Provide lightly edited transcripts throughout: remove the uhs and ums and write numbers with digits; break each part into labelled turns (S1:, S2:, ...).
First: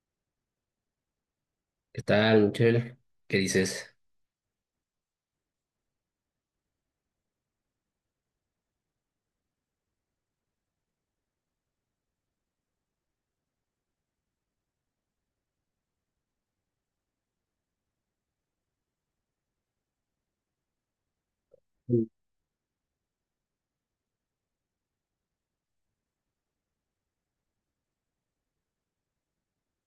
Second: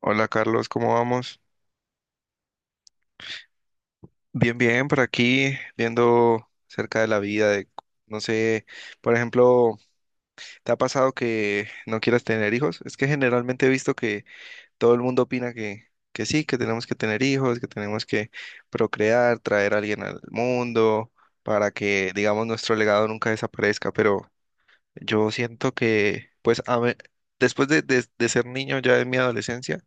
S1: Hola Carlos, ¿cómo vamos?
S2: ¿Qué tal, Michelle? ¿Qué dices?
S1: Bien, bien, por aquí viendo cerca de la vida, de, no sé, por ejemplo, ¿te ha pasado que no quieras tener hijos? Es que generalmente he visto que todo el mundo opina que sí, que tenemos que tener hijos, que tenemos que procrear, traer a alguien al mundo para
S2: Sí.
S1: que, digamos, nuestro legado nunca desaparezca. Pero yo siento que, pues, a ver, después de ser niño ya en mi adolescencia,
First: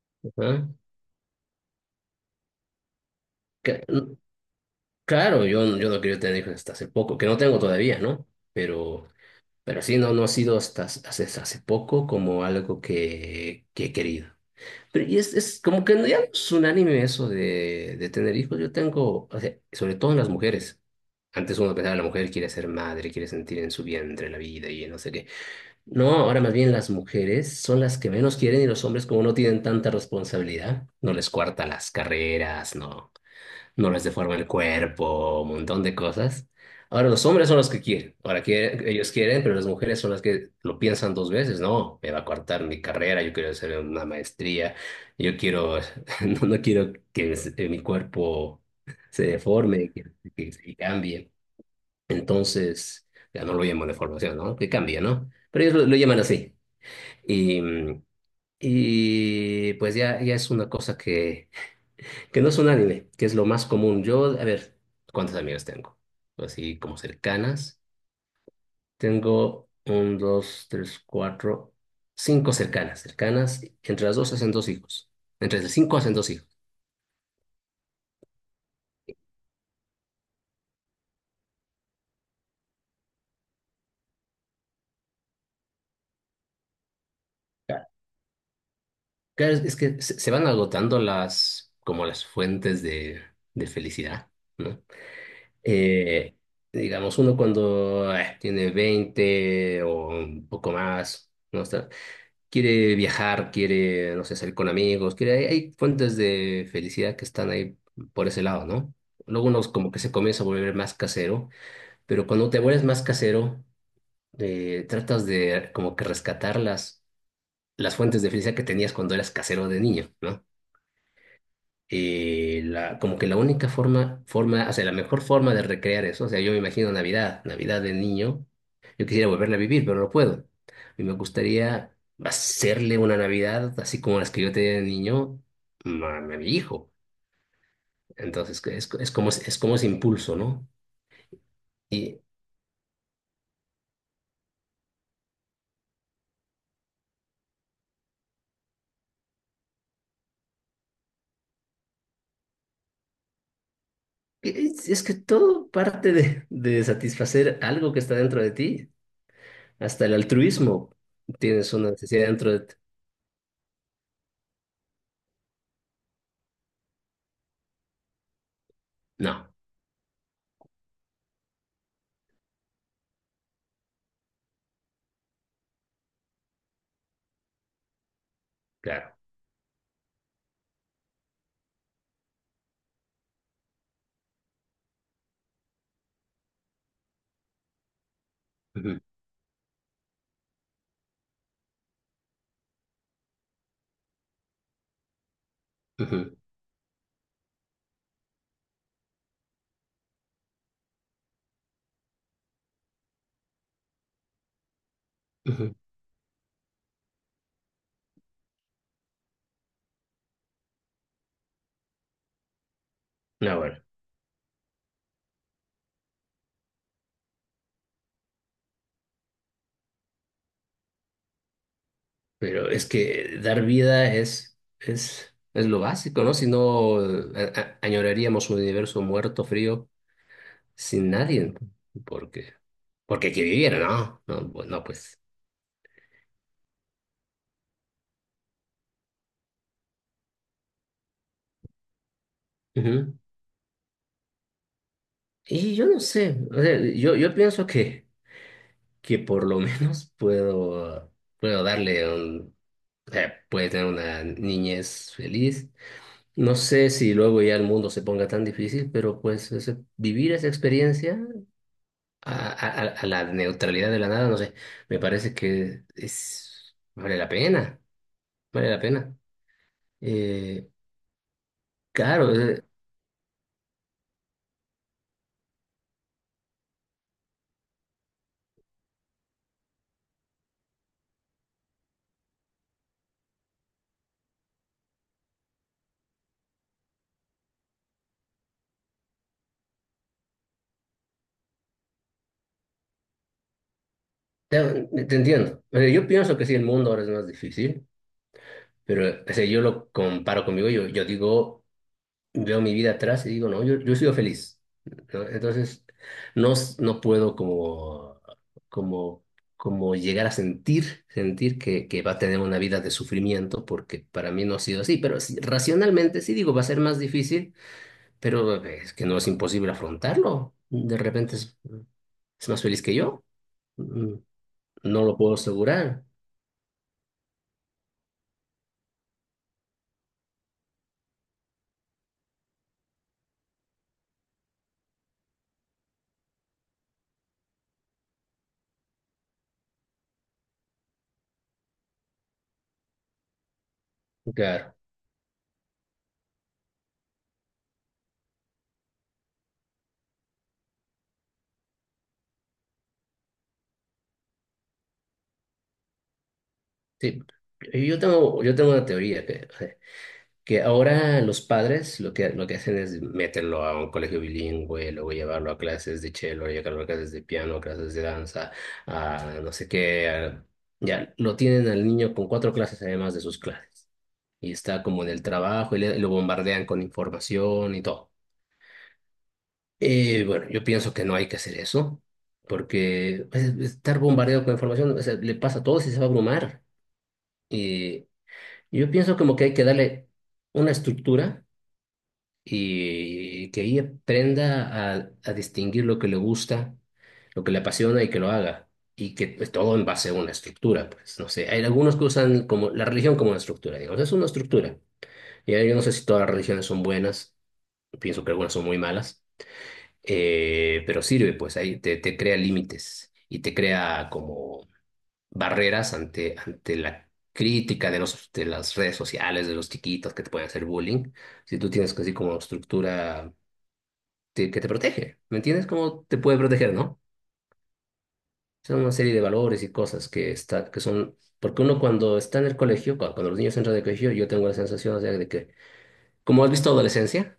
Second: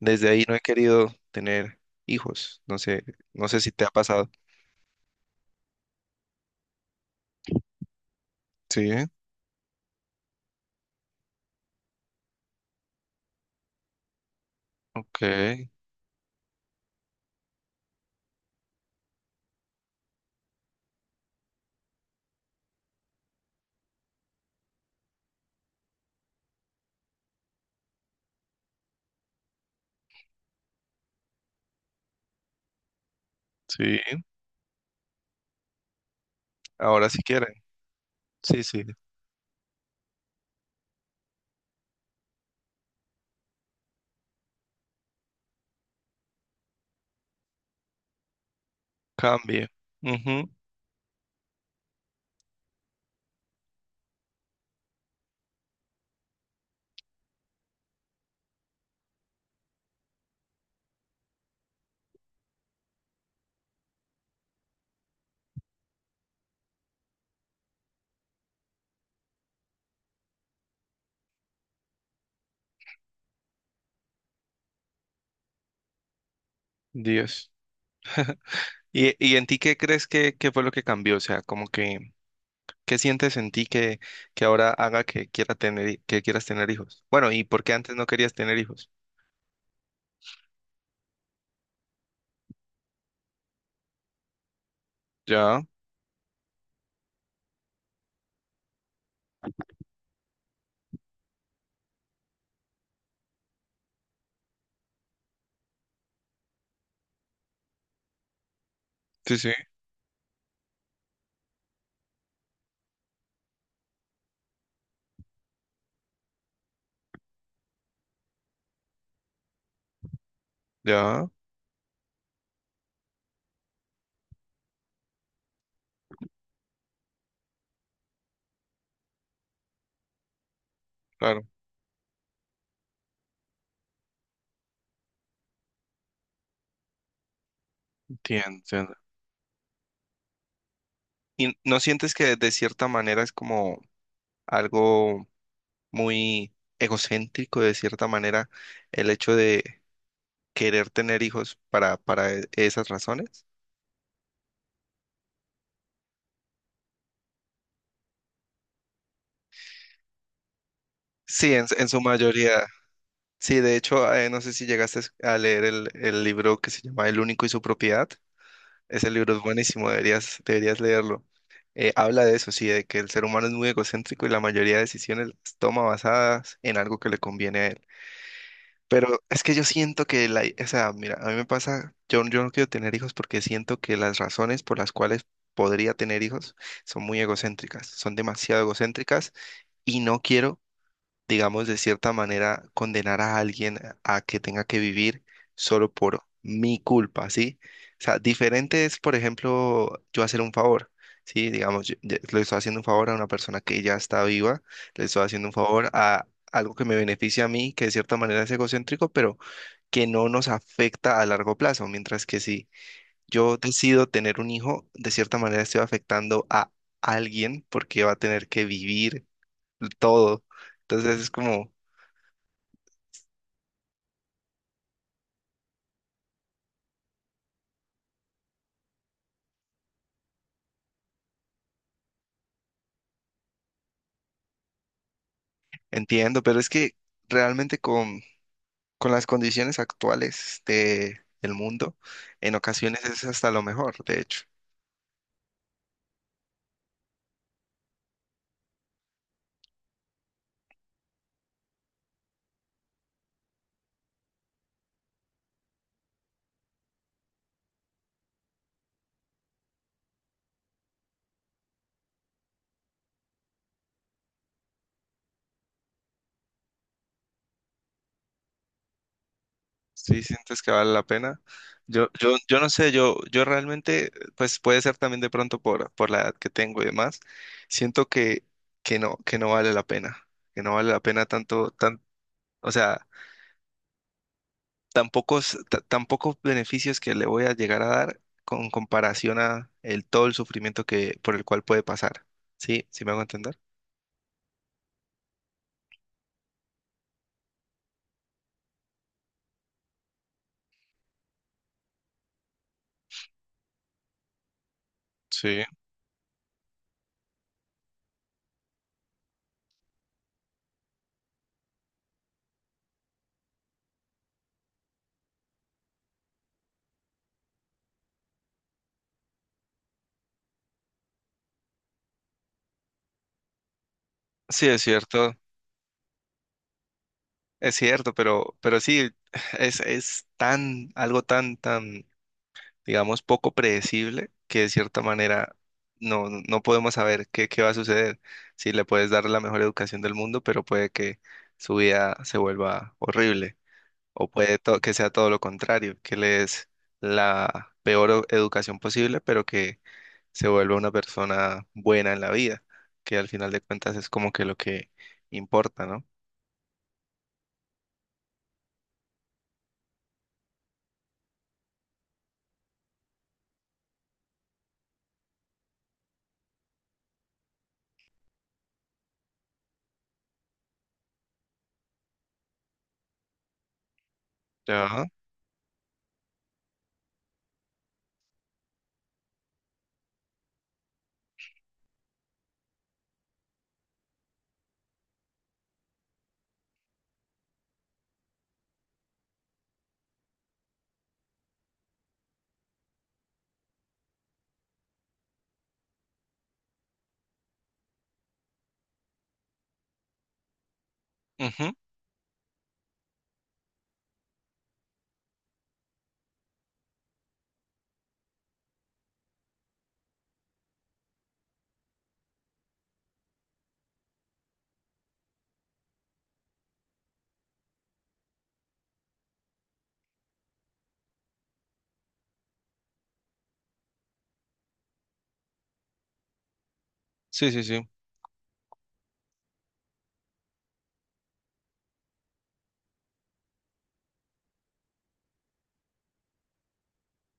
S1: desde ahí no he
S2: ¿Ah?
S1: querido tener hijos. No sé, no sé si te
S2: Que-
S1: ha
S2: n-
S1: pasado.
S2: Claro, yo no quiero tener hijos hasta hace poco, que no tengo todavía, ¿no?
S1: Sí,
S2: Pero, pero sí, no, no ha sido hasta hace poco como algo que he querido. Pero y
S1: ok,
S2: es como que ya no es unánime eso de tener hijos. Yo tengo, o sea, sobre todo en las mujeres. Antes uno pensaba, la mujer quiere ser madre, quiere sentir en su vientre la vida y no sé qué. No, ahora más bien las mujeres son las que menos quieren y los hombres como no tienen tanta responsabilidad, no les cuartan las carreras, no, no
S1: sí,
S2: les deforma el cuerpo, un montón de cosas.
S1: ahora
S2: Ahora
S1: sí
S2: los hombres
S1: quieren.
S2: son los que quieren, ahora
S1: Sí, sí,
S2: quieren, ellos quieren, pero las mujeres son las que lo piensan dos veces, no, me va a cortar mi carrera, yo quiero hacer una maestría, yo quiero, no, no quiero que mi cuerpo se
S1: cambia.
S2: deforme, que,
S1: Ujú.
S2: que se cambie. Entonces, ya no lo llamo deformación, ¿no? Que cambie, ¿no? Pero ellos lo llaman así. Y, mm, y pues ya es una cosa que no es unánime, que es lo más común. Yo, a ver, ¿cuántas amigas tengo? Así como cercanas. Tengo un, dos, tres, cuatro, cinco cercanas. Cercanas, entre las dos hacen dos hijos. Entre las cinco hacen dos hijos.
S1: Dios. Y en ti qué crees que fue lo que cambió? O sea, como que, ¿qué sientes en ti que ahora haga que quiera tener, que quieras tener hijos? Bueno, ¿y por qué
S2: Claro.
S1: antes no querías tener hijos?
S2: Claro, es que se van agotando las, como las fuentes de felicidad, ¿no?
S1: Ya,
S2: Eh, digamos, uno cuando tiene 20 o un poco más, ¿no? Quiere viajar, quiere, no sé, salir con amigos, quiere, hay fuentes de felicidad que están ahí por ese lado, ¿no?
S1: sí,
S2: Luego
S1: sí,
S2: uno como que se comienza a volver más casero, pero cuando te vuelves más casero, tratas de como que rescatar las fuentes de felicidad que tenías cuando eras casero de niño, ¿no?
S1: ya,
S2: La, como que la única forma, o sea, la mejor forma de recrear eso, o sea, yo me imagino Navidad, Navidad de niño, yo quisiera volverla a vivir, pero no puedo. Y me
S1: claro,
S2: gustaría hacerle una Navidad así como las que yo tenía de niño a mi hijo. Entonces, que es,
S1: entiendo.
S2: es como ese impulso, ¿no?
S1: ¿Y no sientes
S2: Y
S1: que de cierta manera es como algo muy egocéntrico, de cierta manera, el hecho de querer tener hijos para, para esas razones?
S2: es que todo parte de satisfacer algo que está dentro de ti, hasta el altruismo.
S1: Sí,
S2: Tienes
S1: en
S2: una
S1: su
S2: necesidad dentro de
S1: mayoría.
S2: ti.
S1: Sí, de hecho, no sé si llegaste a leer el libro que se llama El único y su propiedad. Ese libro es
S2: No,
S1: buenísimo, deberías, deberías leerlo. Habla de eso, sí, de que el ser humano es muy egocéntrico y la mayoría de decisiones las toma basadas en algo que le conviene a él.
S2: claro.
S1: Pero es que yo siento que la, o sea, mira, a mí me pasa, yo no quiero tener hijos porque siento que las razones por las cuales podría tener hijos son muy egocéntricas, son demasiado
S2: Ujú,
S1: egocéntricas y no quiero, digamos, de cierta manera condenar a alguien a que tenga que vivir solo por
S2: ujú,
S1: mi culpa, ¿sí? O sea, diferente es, por ejemplo, yo hacer un favor, ¿sí? Digamos, yo le estoy haciendo un favor a una persona que ya está viva, le estoy haciendo un
S2: ujú.
S1: favor a... algo que me beneficia a mí, que de cierta manera es egocéntrico, pero que no nos afecta a largo plazo, mientras que si yo
S2: No, bueno.
S1: decido tener un hijo, de cierta manera estoy afectando a alguien porque va a tener que vivir todo. Entonces es como,
S2: Pero es que dar vida es lo básico, ¿no? Si no, añoraríamos un universo muerto, frío, sin nadie. Porque, porque hay que vivir, ¿no? No, no, pues.
S1: entiendo, pero es que realmente con las condiciones actuales de, del mundo, en ocasiones
S2: Ujú.
S1: es hasta lo mejor, de hecho.
S2: Y yo no sé, o sea, yo pienso que por lo menos puedo darle un... Puede tener una niñez feliz. No sé si luego ya el mundo se ponga tan difícil, pero pues vivir esa experiencia a la neutralidad de la nada, no sé, me parece que vale la pena, vale la pena.
S1: Sí, sientes
S2: Eh,
S1: que vale la pena. Yo,
S2: claro,
S1: yo, yo
S2: eh,
S1: no sé, yo realmente, pues puede ser también de pronto por la edad que tengo y demás, siento que no vale la pena, que no vale la pena tanto, tan, o sea, tan pocos, tan pocos beneficios que le voy a llegar a dar con comparación a el, todo el sufrimiento que, por el cual puede pasar. ¿Sí? ¿Sí me hago entender?
S2: te, te, entiendo. O sea, yo pienso que sí, el mundo ahora es más difícil, pero o sea, yo lo comparo conmigo, yo digo, veo mi vida atrás y digo, no, yo he sido feliz, ¿no?
S1: Sí,
S2: Entonces, no, no puedo como, como llegar a sentir que va a tener una vida de sufrimiento, porque para mí no ha sido así, pero sí, racionalmente sí digo, va a ser más difícil, pero es que no es imposible afrontarlo. De repente es más feliz que yo. Mm,
S1: sí,
S2: No lo puedo asegurar.
S1: es cierto, pero sí, es tan, algo tan, tan digamos, poco predecible, que de cierta manera no, no podemos saber qué, qué va a suceder. Si le puedes dar la mejor educación del mundo, pero puede que su vida se vuelva horrible, o puede
S2: Claro,
S1: que sea todo lo contrario, que le des la peor educación posible, pero que se vuelva una persona buena en la vida, que al final de cuentas es como que lo que importa, ¿no?
S2: sí. Yo tengo una teoría que. Que ahora los padres lo que hacen es meterlo a un colegio bilingüe, luego llevarlo a clases de cello, llevarlo a clases de piano, clases de danza, a no sé qué. Ya lo tienen al niño con cuatro clases además de sus clases. Y está como
S1: Ajá.
S2: en el trabajo y lo bombardean con información y todo. Bueno, yo pienso que no hay que hacer eso, porque pues, estar bombardeado con información, o sea, le pasa a todos y se va a abrumar. Y yo pienso como que hay que darle una estructura y que ella aprenda a distinguir lo que le gusta, lo que le apasiona y que lo haga. Y que pues, todo en base a una estructura, pues no sé, hay
S1: Ujú.
S2: algunos que usan como la religión como una estructura, digamos, es una estructura. Y ahí yo no sé si todas las religiones son buenas, pienso que algunas son muy malas, pero sirve, pues ahí te crea límites y te crea como barreras ante la crítica de los, de las redes sociales, de los chiquitos que te pueden hacer bullying. Si tú tienes así como estructura que te protege. ¿Me entiendes? ¿Cómo te puede proteger, no?
S1: Sí, sí, sí.
S2: Son una serie de valores y cosas que son... Porque uno cuando está en el colegio, cuando los niños entran de colegio, yo tengo la sensación, o sea, de que... ¿Cómo has visto adolescencia?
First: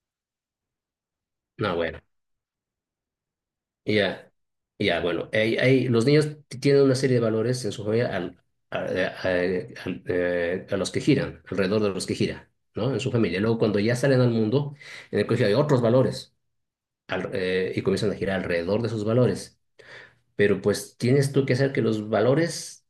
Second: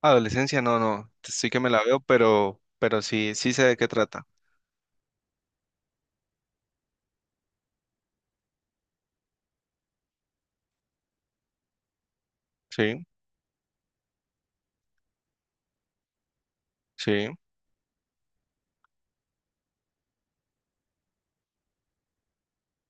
S1: Adolescencia, no, no, sí que me
S2: No,
S1: la
S2: bueno,
S1: veo, pero sí, sí sé de qué trata.
S2: ya, ya, bueno. Hay los niños tienen una serie de valores en su familia al, a- al- a los que giran, alrededor de los que giran, ¿no? En
S1: Sí.
S2: su familia. Luego, cuando ya salen al mundo, en el colegio hay otros valores
S1: Sí,
S2: y comienzan a girar alrededor de esos valores. Pero pues tienes tú que hacer que los valores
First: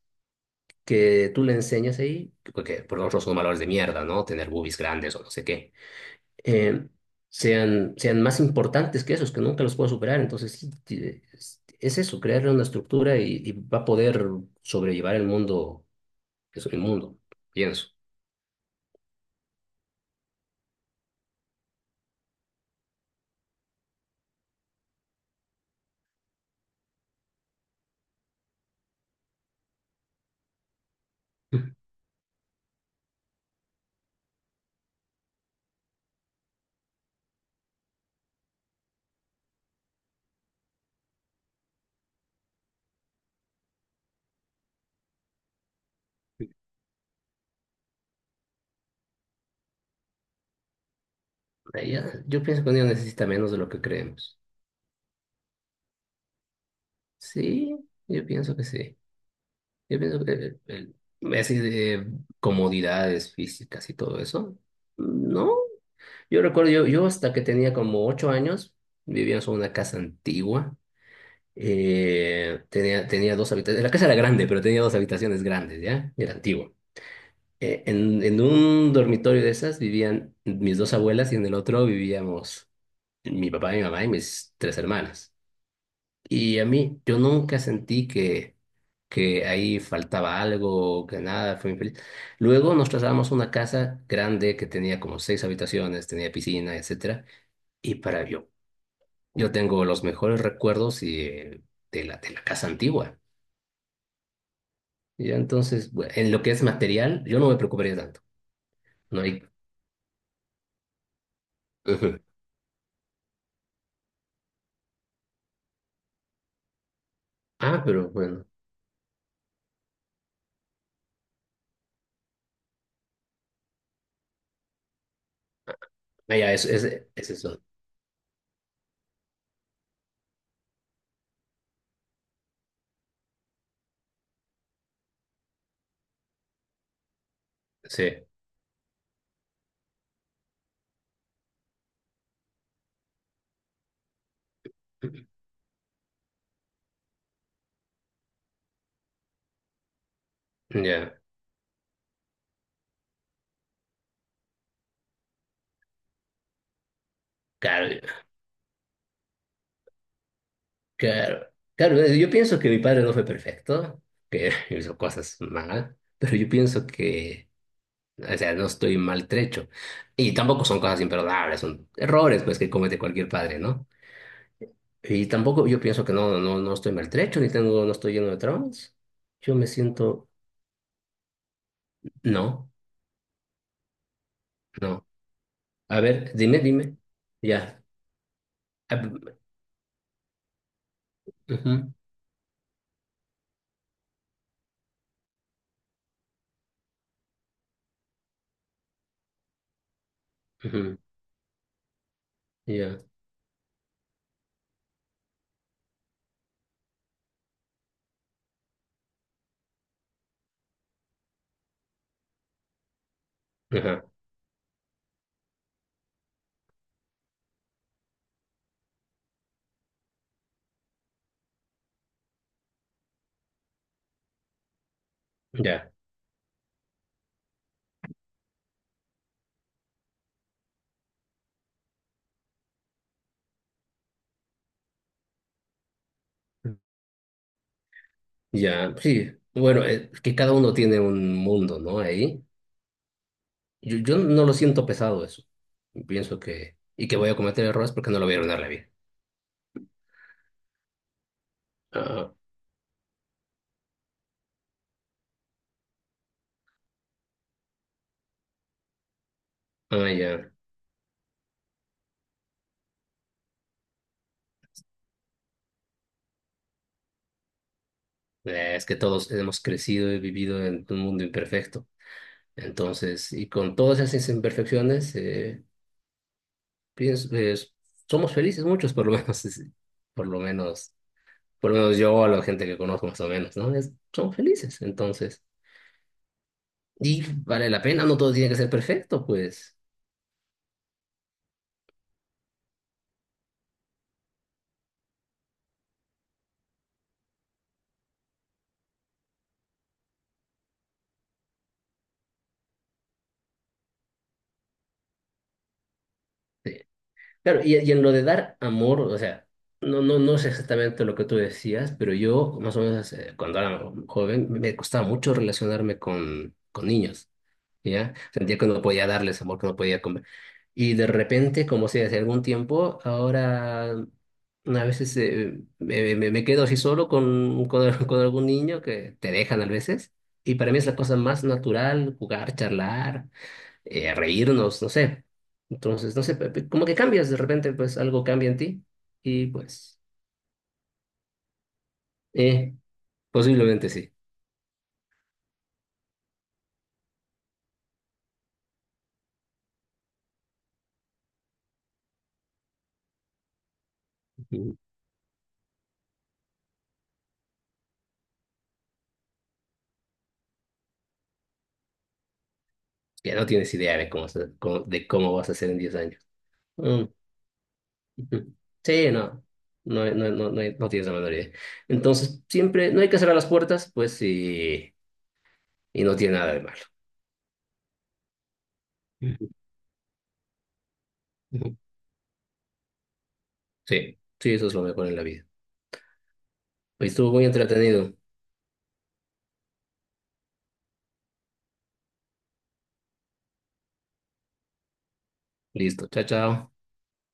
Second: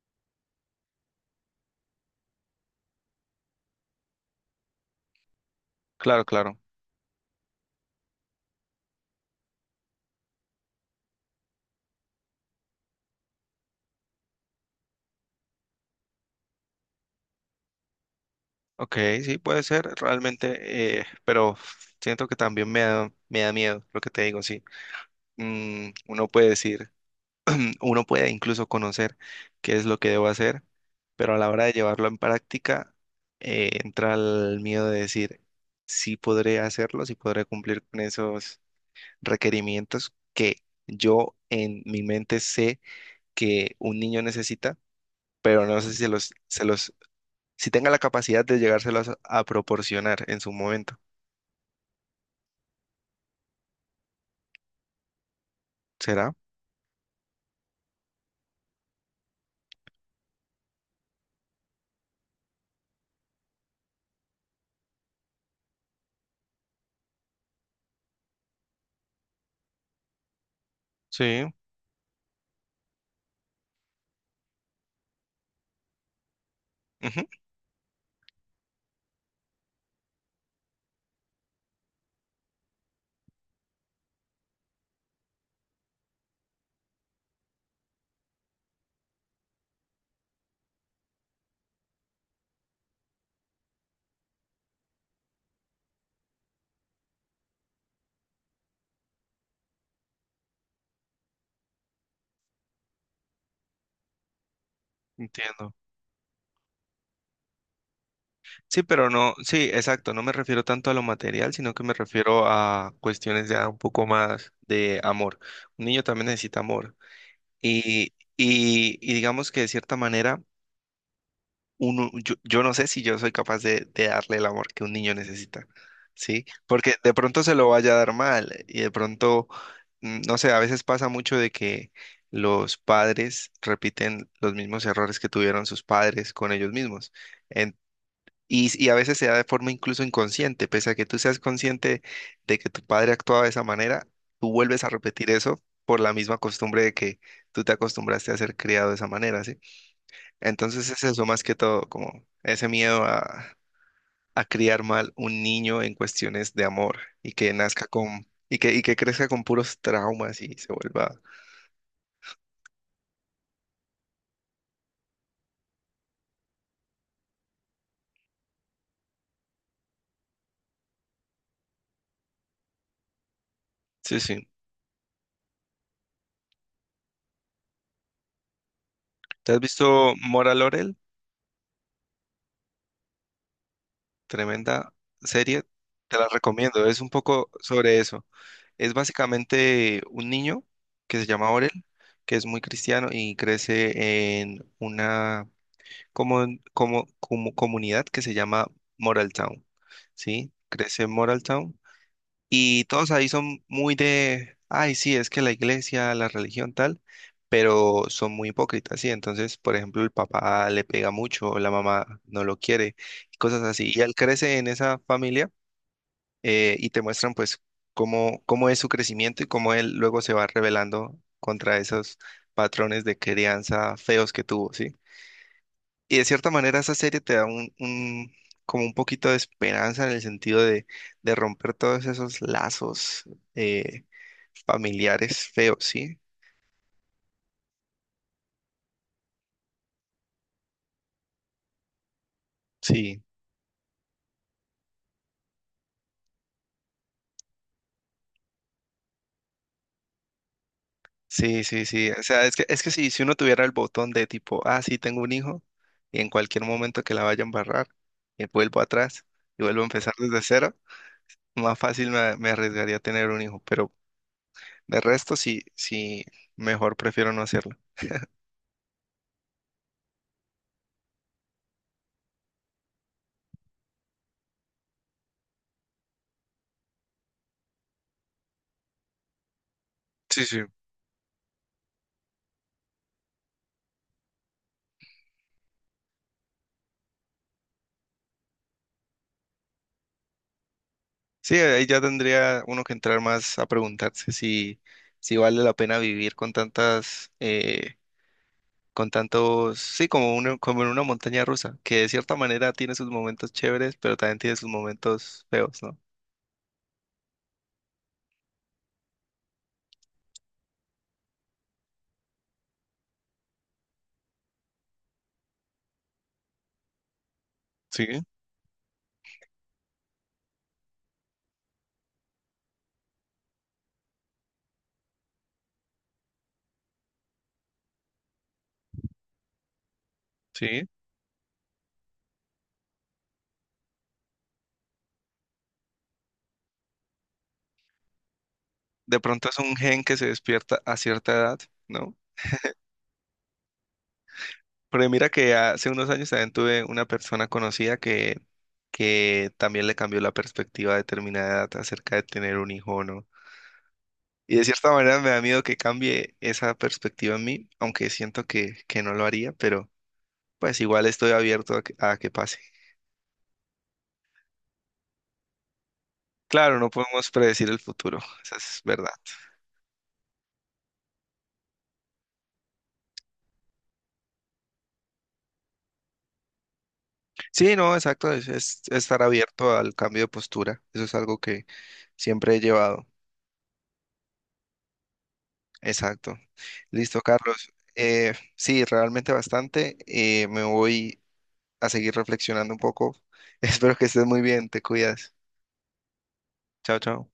S2: que tú le enseñas ahí, porque por nosotros son valores de mierda, ¿no? Tener boobies grandes o no sé qué,
S1: claro, claro.
S2: eh, sean más importantes que esos, que nunca los puedo superar. Entonces, sí, es eso, crearle una estructura y va a poder sobrellevar el mundo, que es el mundo, pienso.
S1: Ok, sí, puede ser realmente, pero siento que también me da miedo lo que te digo, sí. Mm, uno puede decir, uno puede incluso conocer qué es lo que debo hacer, pero a la hora de llevarlo en práctica, entra el miedo de decir, sí podré hacerlo, sí podré cumplir con esos requerimientos que yo en mi mente sé que un niño necesita, pero no sé si los, se los si tenga la capacidad de llegárselas a proporcionar en su momento.
S2: Yo pienso que un día necesita menos de lo que creemos.
S1: ¿Será?
S2: Sí, yo pienso que sí. Yo pienso que así de comodidades físicas y todo eso, no. Yo recuerdo, yo hasta que tenía como 8 años, vivíamos en una casa antigua.
S1: Sí.
S2: Tenía dos habitaciones. La casa era grande, pero tenía dos habitaciones grandes, ¿ya? Era antigua.
S1: Ujú.
S2: En un dormitorio de esas vivían mis dos abuelas y en el otro vivíamos mi papá, mi mamá y mis tres hermanas. Y a mí, yo nunca sentí que ahí faltaba algo, que nada, fue muy feliz. Luego nos trasladamos a una casa grande que tenía como seis habitaciones, tenía piscina, etcétera. Y yo tengo los mejores recuerdos y de la casa antigua. Y ya
S1: Entiendo.
S2: entonces, bueno, en lo que es material, yo no me preocuparía tanto.
S1: Sí, pero
S2: No
S1: no,
S2: hay...
S1: sí, exacto. No me refiero tanto a lo material, sino que me
S2: Ujú.
S1: refiero a cuestiones ya un poco más de amor. Un niño también necesita amor.
S2: Ah, pero bueno.
S1: Y digamos que de cierta manera uno, yo no sé si yo soy capaz de darle el amor que un niño necesita,
S2: Ah,
S1: ¿sí?
S2: ya, es, es,
S1: Porque de
S2: es
S1: pronto se
S2: eso.
S1: lo vaya a dar mal y de pronto, mm, no sé, a veces pasa mucho de que los padres repiten los mismos errores que tuvieron sus padres con ellos mismos. En-
S2: Sí.
S1: y, y a veces se da de forma incluso inconsciente, pese a que tú seas consciente de que tu padre actuaba de esa manera, tú vuelves a repetir eso por la misma costumbre de que tú te acostumbraste a ser criado de esa manera, ¿sí? Entonces es
S2: Ya.
S1: eso más que todo, como ese miedo a criar mal un niño en cuestiones de amor y que nazca
S2: Claro,
S1: con, y que crezca con puros traumas y se vuelva.
S2: Claro, claro, yo pienso que mi padre no fue perfecto, que hizo cosas mal, pero yo pienso que, o sea, no estoy maltrecho. Y tampoco son cosas imperdonables, son errores pues que comete cualquier padre, ¿no?
S1: Sí, sí.
S2: Y tampoco yo pienso que no, no, no estoy maltrecho, ni tengo, no estoy lleno de traumas.
S1: ¿Te
S2: Yo
S1: has
S2: me
S1: visto
S2: siento,
S1: Mora Laurel?
S2: no,
S1: Tremenda
S2: no.
S1: serie,
S2: A
S1: te la
S2: ver, dime,
S1: recomiendo.
S2: dime.
S1: Es un poco
S2: Ya.
S1: sobre eso. Es
S2: Ah,
S1: básicamente un niño que se llama Orel,
S2: ujú,
S1: que es muy cristiano y crece en una como, como, como comunidad que se llama Moral Town. ¿Sí?
S2: ujú,
S1: Crece en Moral Town. Y
S2: Ya.
S1: todos ahí son muy de, ay, sí, es que la iglesia, la religión tal, pero son muy hipócritas, sí. Entonces, por ejemplo, el papá le pega mucho, la mamá no lo quiere, y cosas así. Y
S2: Ajá,
S1: él crece en esa familia, y te muestran pues cómo, cómo es su crecimiento y cómo él luego se va rebelando contra esos patrones de crianza feos que tuvo, ¿sí?
S2: ya.
S1: Y de cierta manera esa serie te da un, como un poquito de esperanza en el sentido de romper todos esos lazos eh, familiares feos, ¿sí?
S2: Ya, sí. Bueno, que cada uno tiene un mundo, ¿no? Ahí.
S1: Sí,
S2: Yo no lo siento pesado eso. Pienso que... Y que voy a cometer errores porque no lo voy a arruinar la vida.
S1: sí, sí, sí. O
S2: Ah,
S1: sea, es que si, si uno tuviera el botón de tipo, ah, sí, tengo un hijo, y en cualquier momento que la vaya a embarrar, vuelvo atrás y vuelvo a
S2: ah,
S1: empezar desde
S2: ya.
S1: cero, más fácil me, me arriesgaría a tener un hijo, pero de resto sí, sí, mejor prefiero no hacerlo.
S2: Es que todos hemos crecido y vivido en un mundo imperfecto. Entonces, y con todas esas imperfecciones, pienso, pues, somos felices muchos, por lo menos. Por lo
S1: Sí, sí.
S2: menos, por lo menos yo, a la gente que conozco más o menos, ¿no? Son felices, entonces. Y vale la pena, no todo tiene que ser perfecto, pues.
S1: Sí, ahí ya tendría uno que entrar más a preguntarse si, si vale la pena vivir con tantas, con tantos, sí, como uno, como en una montaña rusa, que de cierta manera tiene sus momentos chéveres, pero también tiene sus momentos feos, ¿no?
S2: eh, Claro, y en lo de dar amor, o sea, no, no, no sé exactamente lo que tú decías, pero yo, más o menos, cuando era joven, me costaba mucho relacionarme con niños, ¿ya?
S1: Sí,
S2: Sentía que no podía darles amor, que no podía comer. Y de repente, como si hace algún tiempo, ahora a veces me quedo así solo con, con algún niño que te dejan a veces, y para mí
S1: sí.
S2: es la cosa más natural jugar, charlar reírnos, no sé. Entonces, no sé, como que cambias de repente, pues algo cambia en ti
S1: De
S2: y
S1: pronto es un
S2: pues,
S1: gen que se despierta a cierta edad, ¿no?
S2: eh, posiblemente sí.
S1: Pero mira que hace unos años también tuve una persona conocida que también le cambió la perspectiva a determinada edad acerca de tener un hijo, o ¿no? Y de
S2: Ujú.
S1: cierta manera me da miedo que cambie esa perspectiva en mí, aunque siento que no lo haría, pero pues igual estoy abierto a que pase.
S2: Ya no tienes idea de cómo vas a ser en 10 años.
S1: Claro, no
S2: Mm,
S1: podemos predecir el futuro,
S2: ujú.
S1: eso es verdad.
S2: Sí, no. No, no, no, no, no tienes la menor idea. Entonces, siempre, no hay que cerrar las puertas, pues, y no tiene nada de malo.
S1: Sí, no, exacto, es estar
S2: Ujú.
S1: abierto al cambio de postura, eso es algo que
S2: Ujú.
S1: siempre he llevado.
S2: Sí, sí, eso es lo mejor en la vida.
S1: Exacto.
S2: Pues
S1: Listo,
S2: estuvo muy
S1: Carlos.
S2: entretenido.
S1: Sí, realmente bastante. Me voy a seguir reflexionando un poco. Espero que estés muy bien, te cuidas.
S2: Listo, chao, chao.
S1: Chao, chao.